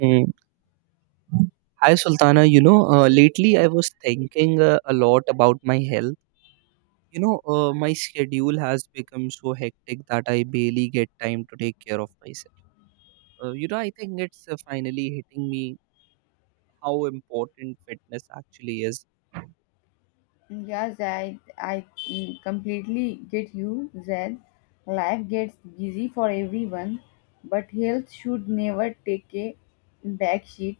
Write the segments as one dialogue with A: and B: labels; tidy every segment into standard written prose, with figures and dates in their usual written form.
A: Mm. Hi Sultana, lately I was thinking a lot about my health. My schedule has become so hectic that I barely get time to take care of myself. I think it's finally hitting me how important fitness actually is.
B: Yes, I completely get you, Zed. Life gets busy for everyone, but health should never take a back seat.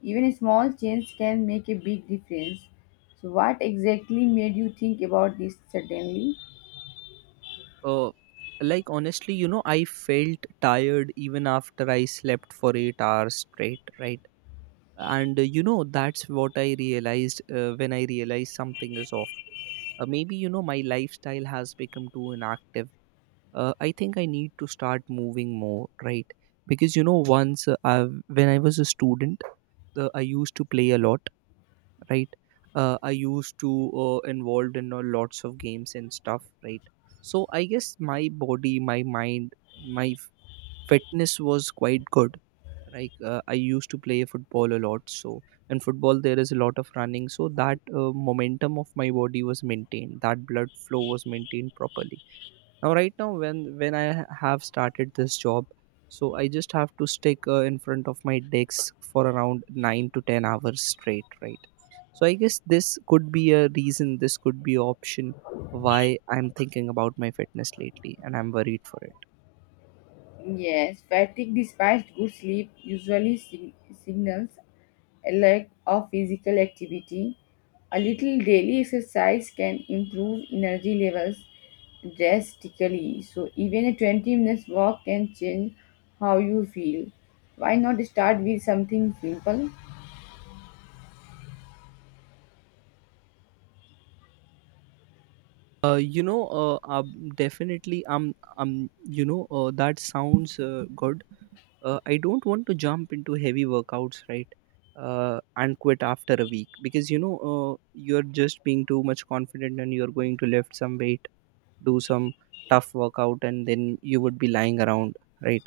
B: Even a small change can make a big difference. So, what exactly made you think about this suddenly?
A: Uh, I felt tired even after I slept for 8 hours straight, right? And that's what I realized when I realized something is off. Maybe you know my lifestyle has become too inactive. I think I need to start moving more, right? Because you know once when I was a student, I used to play a lot, right? I used to involved in lots of games and stuff, right? So I guess my body, my mind, my f- fitness was quite good. I used to play football a lot, so in football there is a lot of running, so that momentum of my body was maintained, that blood flow was maintained properly. Now right now when when I have started this job, so I just have to stick in front of my desk for around 9 to 10 hours straight, right? So I guess this could be a reason, this could be option why I'm thinking about my fitness lately, and I'm worried for it.
B: Yes, fatigue despite good sleep usually signals a lack of physical activity. A little daily exercise can improve energy levels drastically. So even a 20 minutes walk can change how you feel. Why not start with something simple?
A: Definitely, that sounds good. I don't want to jump into heavy workouts, right? And quit after a week because you're just being too much confident and you're going to lift some weight, do some tough workout, and then you would be lying around, right?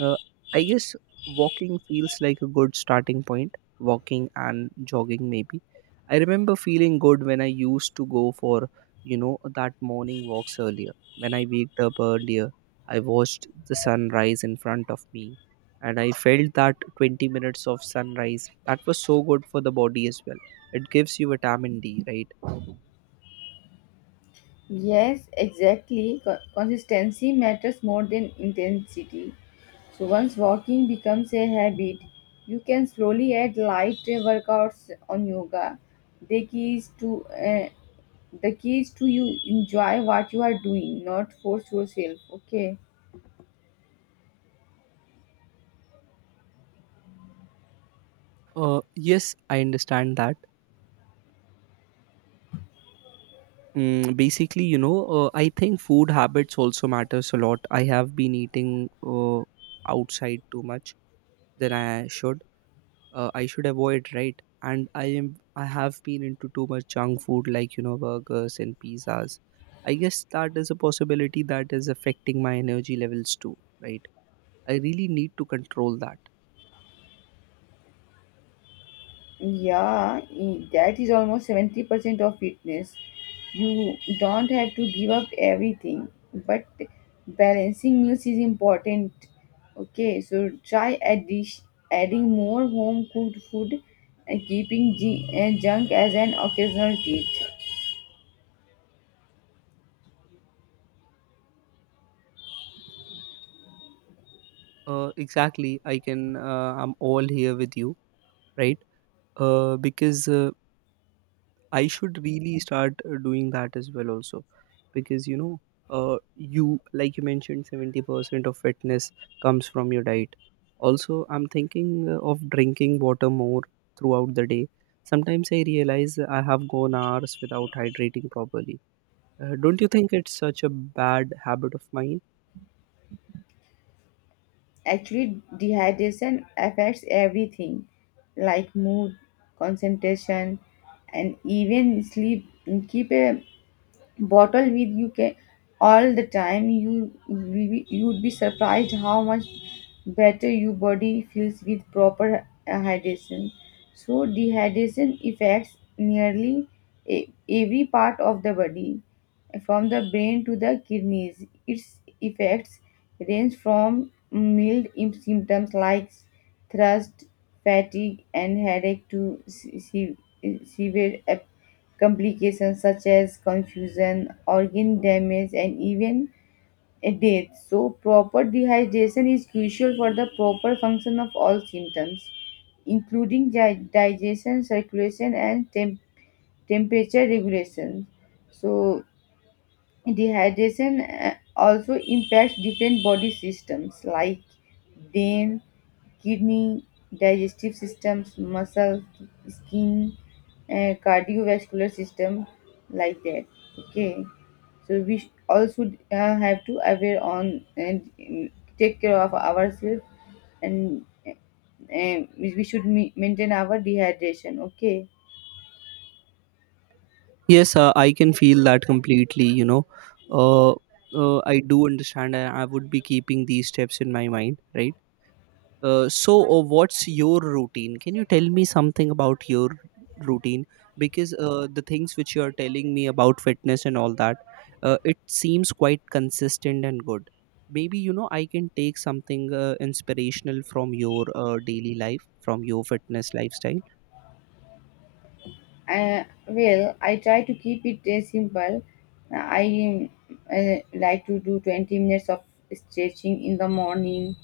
A: Uh, I guess walking feels like a good starting point. Walking and jogging, maybe. I remember feeling good when I used to go for, that morning walks earlier. When I waked up earlier, I watched the sunrise in front of me and I felt that 20 minutes of sunrise. That was so good for the body as well. It gives you vitamin D, right?
B: Yes, exactly. Consistency matters more than intensity. So once walking becomes a habit, you can slowly add light workouts on yoga. The key is to uh, the key is to you enjoy what you are doing, not force yourself. Okay.
A: Yes, I understand that. Mm, basically, I think food habits also matters a lot. I have been eating outside too much than I should. I should avoid, right? And I have been into too much junk food, like you know, burgers and pizzas. I guess that is a possibility that is affecting my energy levels too, right? I really need to control that.
B: Yeah, that is almost 70% of fitness. You don't have to give up everything, but balancing meals is important. Okay, so adding more home cooked food and keeping junk as an occasional treat.
A: Exactly. I can. I'm all here with you, right? Because I should really start doing that as well also because you like you mentioned 70% of fitness comes from your diet. Also I'm thinking of drinking water more throughout the day. Sometimes I realize I have gone hours without hydrating properly. Don't you think it's such a bad habit of mine?
B: Actually, dehydration affects everything like mood, concentration, and even sleep. Keep a bottle with you can all the time you'd be surprised how much better your body feels with proper hydration. So dehydration affects nearly e- every part of the body. From the brain to the kidneys, its effects range from mild symptoms like thirst, fatigue and headache to severe complications such as confusion, organ damage, and even a death. So, proper dehydration is crucial for the proper function of all symptoms, including digestion, circulation, and temperature regulation. So, dehydration also impacts different body systems like brain, kidney, digestive systems, muscle, skin, and cardiovascular system, like that. Okay, so also have to aware on and take care of ourselves, and we should maintain our dehydration. Okay,
A: Yes, I can feel that completely, you know. Uh, I do understand. I would be keeping these steps in my mind, right? What's your routine? Can you tell me something about your routine, because the things which you are telling me about fitness and all that, it seems quite consistent and good. Maybe you know I can take something inspirational from your daily life, from your fitness lifestyle.
B: well, I try to keep it simple. I like to do 20 minutes of stretching in the morning.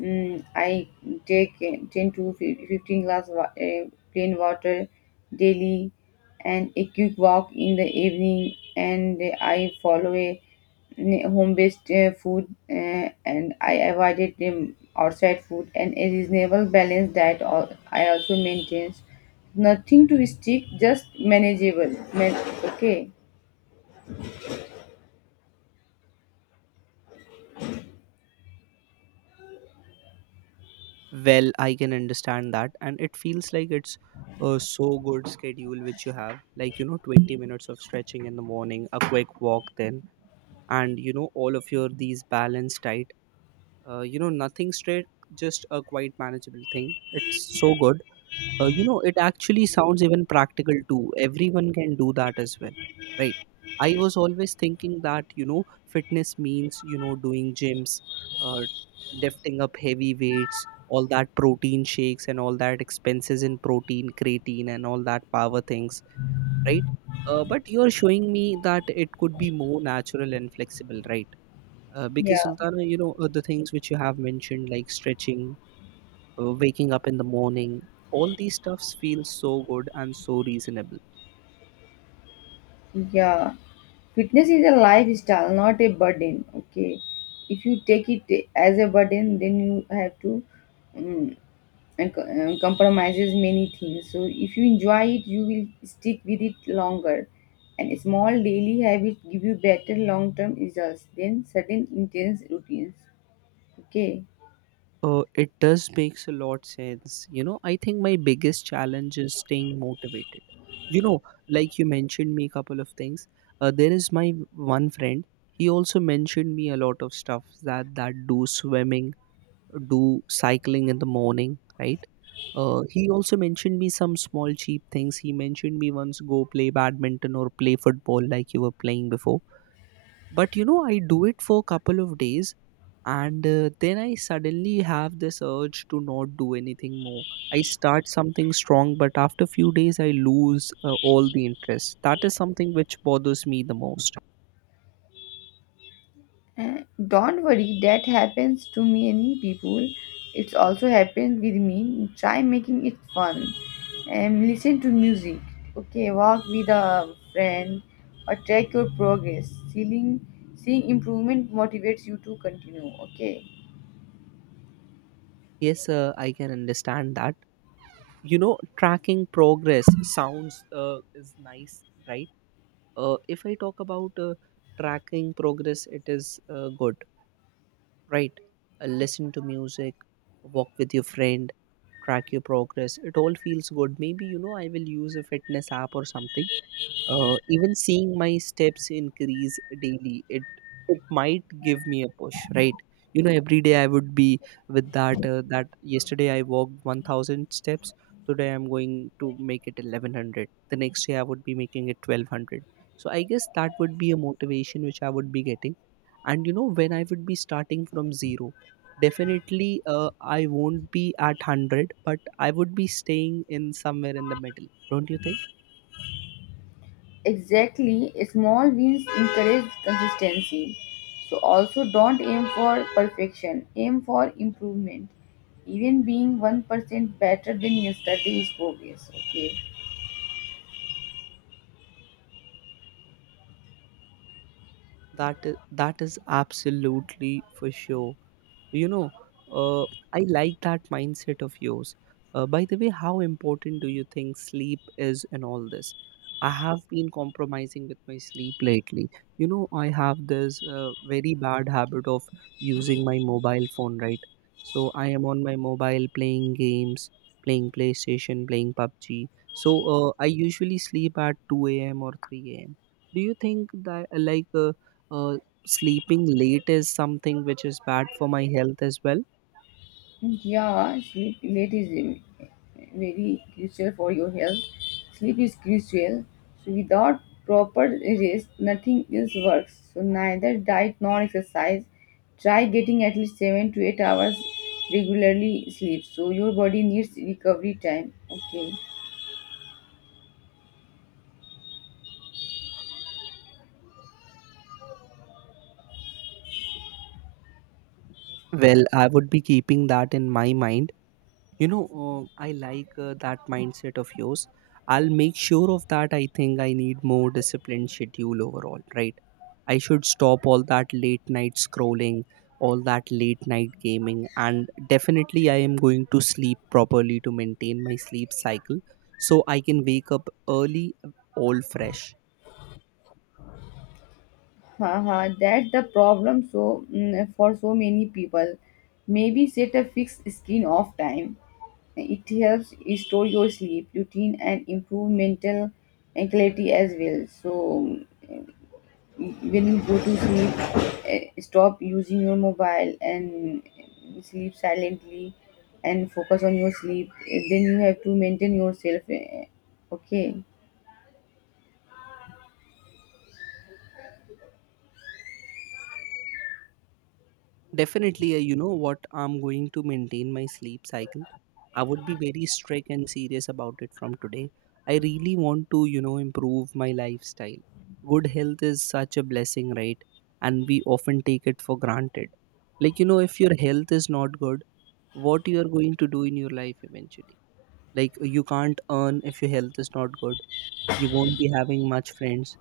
B: Mm, I take 10 to 15 glass plain water daily, and a quick walk in the evening. And I follow a home-based food, and I avoided outside food, and a reasonable balanced diet I also maintains nothing to stick, just manageable. Okay.
A: Well, I can understand that, and it feels like it's a so good schedule which you have, like you know, 20 minutes of stretching in the morning, a quick walk, then, and you know, all of your these balanced diet, nothing straight, just a quite manageable thing. It's so good. You know, it actually sounds even practical too. Everyone can do that as well, right? I was always thinking that you know fitness means you know doing gyms, uh, lifting up heavy weights, all that protein shakes and all that expenses in protein, creatine and all that power things, right? But you're showing me that it could be more natural and flexible, right? Because,
B: Yeah,
A: Sultana, you know, the things which you have mentioned, like stretching, waking up in the morning, all these stuffs feel so good and so reasonable.
B: yeah. Fitness is a lifestyle, not a burden. Okay, if you take it as a burden, then you have to um, compromises many things. So if you enjoy it, you will stick with it longer. And small daily habits give you better long-term results than sudden intense routines. Okay.
A: It does makes a lot sense. You know, I think my biggest challenge is staying motivated, you know. Like you mentioned me a couple of things. There is my one friend. He also mentioned me a lot of stuff, that do swimming, do cycling in the morning, right? He also mentioned me some small cheap things. He mentioned me once go play badminton or play football like you were playing before. But you know, I do it for a couple of days, and then I suddenly have this urge to not do anything more. I start something strong, but after few days I lose all the interest. That is something which bothers me the most.
B: Eh, Don't worry, that happens to many people. It's also happened with me. Try making it fun. And listen to music. Okay, walk with a friend or track your progress. Seeing improvement motivates you to continue. Okay,
A: Yes, I can understand that. You know, tracking progress sounds is nice, right? If I talk about tracking progress, it is good, right? Listen to music, walk with your friend, track your progress. It all feels good. Maybe, you know, I will use a fitness app or something. Even seeing my steps increase daily, it might give me a push, right? You know, every day I would be with that. That yesterday I walked 1,000 steps. Today I'm going to make it 1,100. The next day I would be making it 1,200. So I guess that would be a motivation which I would be getting. And you know, when I would be starting from zero, definitely I won't be at 100, but I would be staying in somewhere in the middle. Don't you think?
B: exactly. Small wins encourage consistency. So, also don't aim for perfection, aim for improvement. Even being 1% better than yesterday is progress. Okay.
A: That is absolutely for sure. You know uh, I like that mindset of yours. By the way, how important do you think sleep is in all this? I have been compromising with my sleep lately. You know, I have this very bad habit of using my mobile phone, right? So I am on my mobile playing games, playing PlayStation, playing PUBG. So I usually sleep at 2 a.m or 3 a.m. Do you think that uh, sleeping late is something which is bad for my health as well?
B: Yeah, sleep late is very crucial for your health. Sleep is crucial. So without proper rest, nothing else works. So neither diet nor exercise. Try getting at least 7 to 8 hours regularly sleep. So your body needs recovery time. Okay.
A: Well, I would be keeping that in my mind. You know, I like that mindset of yours. I'll make sure of that. I think I need more disciplined schedule overall, right? I should stop all that late night scrolling, all that late night gaming, and definitely I am going to sleep properly to maintain my sleep cycle so I can wake up early, all fresh.
B: Haha, that's the problem. So for so many people, maybe set a fixed screen off time. It helps restore your sleep routine and improve mental clarity as well. So when you go to sleep, stop using your mobile and sleep silently and focus on your sleep. Then you have to maintain yourself. Okay.
A: Definitely, you know what? I'm going to maintain my sleep cycle. I would be very strict and serious about it from today. I really want to, you know, improve my lifestyle. Good health is such a blessing, right? And we often take it for granted. Like, you know, if your health is not good, what you are going to do in your life eventually? Like, you can't earn if your health is not good. You won't be having much friends.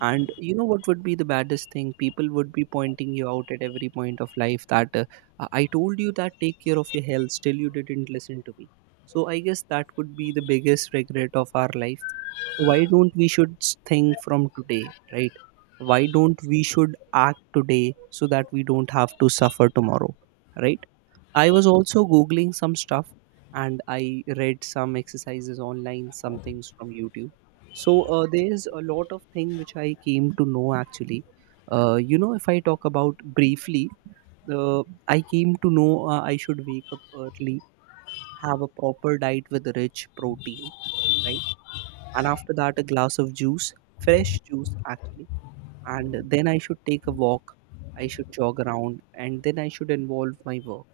A: And you know what would be the baddest thing? People would be pointing you out at every point of life that I told you that take care of your health, still you didn't listen to me. So I guess that could be the biggest regret of our life. So why don't we should think from today, right? Why don't we should act today so that we don't have to suffer tomorrow, right? I was also googling some stuff and I read some exercises online, some things from YouTube. So there's a lot of thing which I came to know actually. You know, if I talk about briefly, I came to know I should wake up early, have a proper diet with rich protein, right? And after that, a glass of juice, fresh juice actually, and then I should take a walk, I should jog around, and then I should involve my work.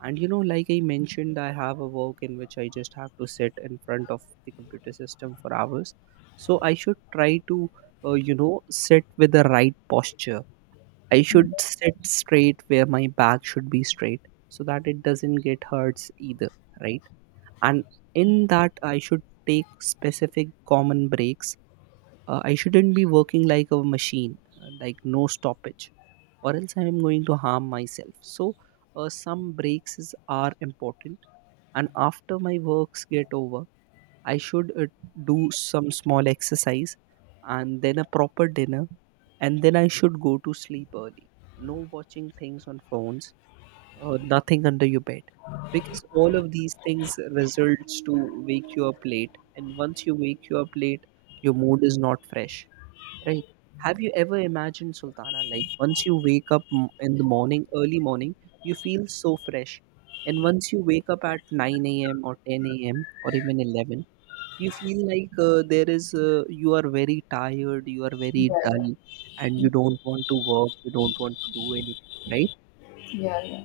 A: And you know, like I mentioned, I have a work in which I just have to sit in front of the computer system for hours. So I should try to, you know, sit with the right posture. I should sit straight where my back should be straight so that it doesn't get hurts either, right? And in that, I should take specific common breaks. I shouldn't be working like a machine, like no stoppage, or else I am going to harm myself. So, some breaks are important. And after my works get over, I should do some small exercise and then a proper dinner. And then I should go to sleep early. No watching things on phones, nothing under your bed. Because all of these things results to wake you up late. And once you wake you up late, your mood is not fresh. Right. Have you ever imagined, Sultana, like once you wake up in the morning, early morning, you feel so fresh. And once you wake up at 9 a.m. or 10 a.m. or even 11, you feel like you are very tired, you are
B: Yeah,
A: very dull,
B: yeah,
A: and you don't want to work, you don't want to do anything, right?
B: yeah, yeah.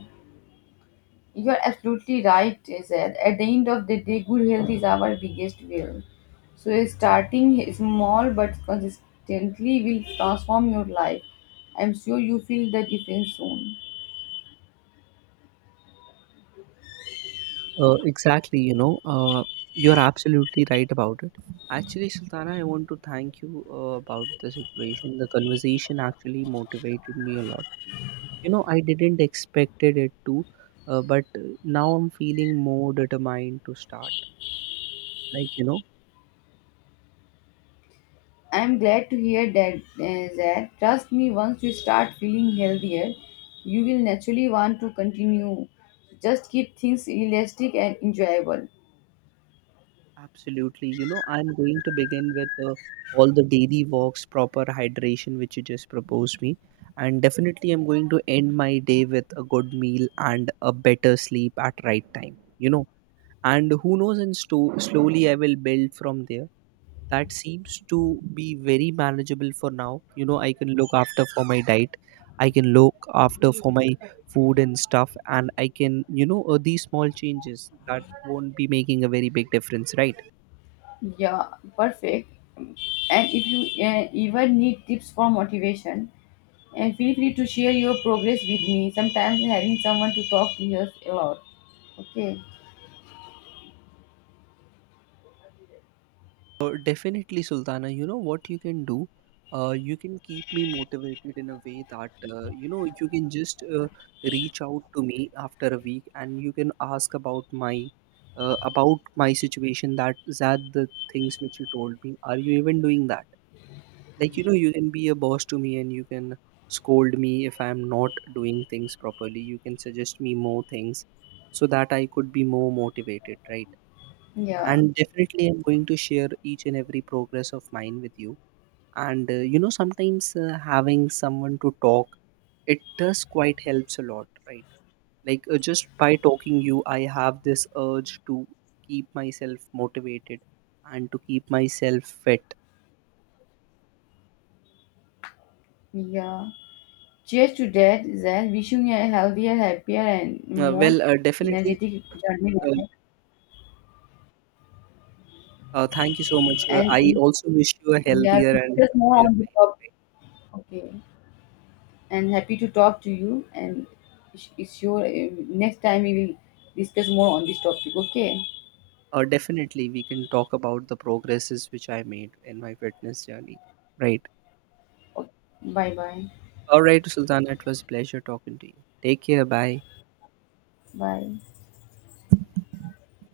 B: You're absolutely right, they said. At the end of the day, good health is our biggest wealth. So starting small but consistently will transform your life. I'm sure you feel the difference soon.
A: Exactly, you know, you're absolutely right about it. Actually, Sultana, I want to thank you about the situation. The conversation actually motivated me a lot. You know, I didn't expected it to, but now I'm feeling more determined to start, like you know.
B: I'm glad to hear that, Zed. Trust me, once you start feeling healthier, you will naturally want to continue. Just keep things realistic and enjoyable.
A: Absolutely, you know, I'm going to begin with all the daily walks, proper hydration which you just proposed me. And definitely I'm going to end my day with a good meal and a better sleep at right time, you know. And who knows, and slowly I will build from there. That seems to be very manageable for now. You know, I can look after for my diet, I can look after for my food and stuff, and I can you know these small changes that won't be making a very big difference, right?
B: Yeah, perfect. And if you even need tips for motivation, and feel free to share your progress with me. Sometimes having someone to talk to helps a lot. Okay.
A: Definitely, Sultana. You know what you can do? You can keep me motivated in a way that you know, you can just reach out to me after a week, and you can ask about my situation. That the things which you told me. Are you even doing that? Like you know, you can be a boss to me, and you can scold me if I am not doing things properly. You can suggest me more things so that I could be more motivated, right?
B: Yeah.
A: And definitely I'm going to share each and every progress of mine with you. And you know, sometimes having someone to talk, it does quite helps a lot, right? Just by talking you, I have this urge to keep myself motivated and to keep myself fit.
B: Yeah. Cheers to that, Zan. Wishing you a healthier, happier, and more
A: Definitely.
B: energetic journey
A: uh,
B: ahead.
A: Thank you so much. I
B: And
A: also wish you a
B: yeah,
A: healthier and
B: discuss more
A: happier
B: on the topic.
A: life.
B: Okay. And happy to talk to you. And it's your next time we will discuss more on this topic. Okay.
A: Definitely we can talk about the progresses which I made in my fitness journey, right?
B: Okay. Bye bye.
A: All right, Sultana, it was a pleasure talking to you. Take care. Bye.
B: Bye.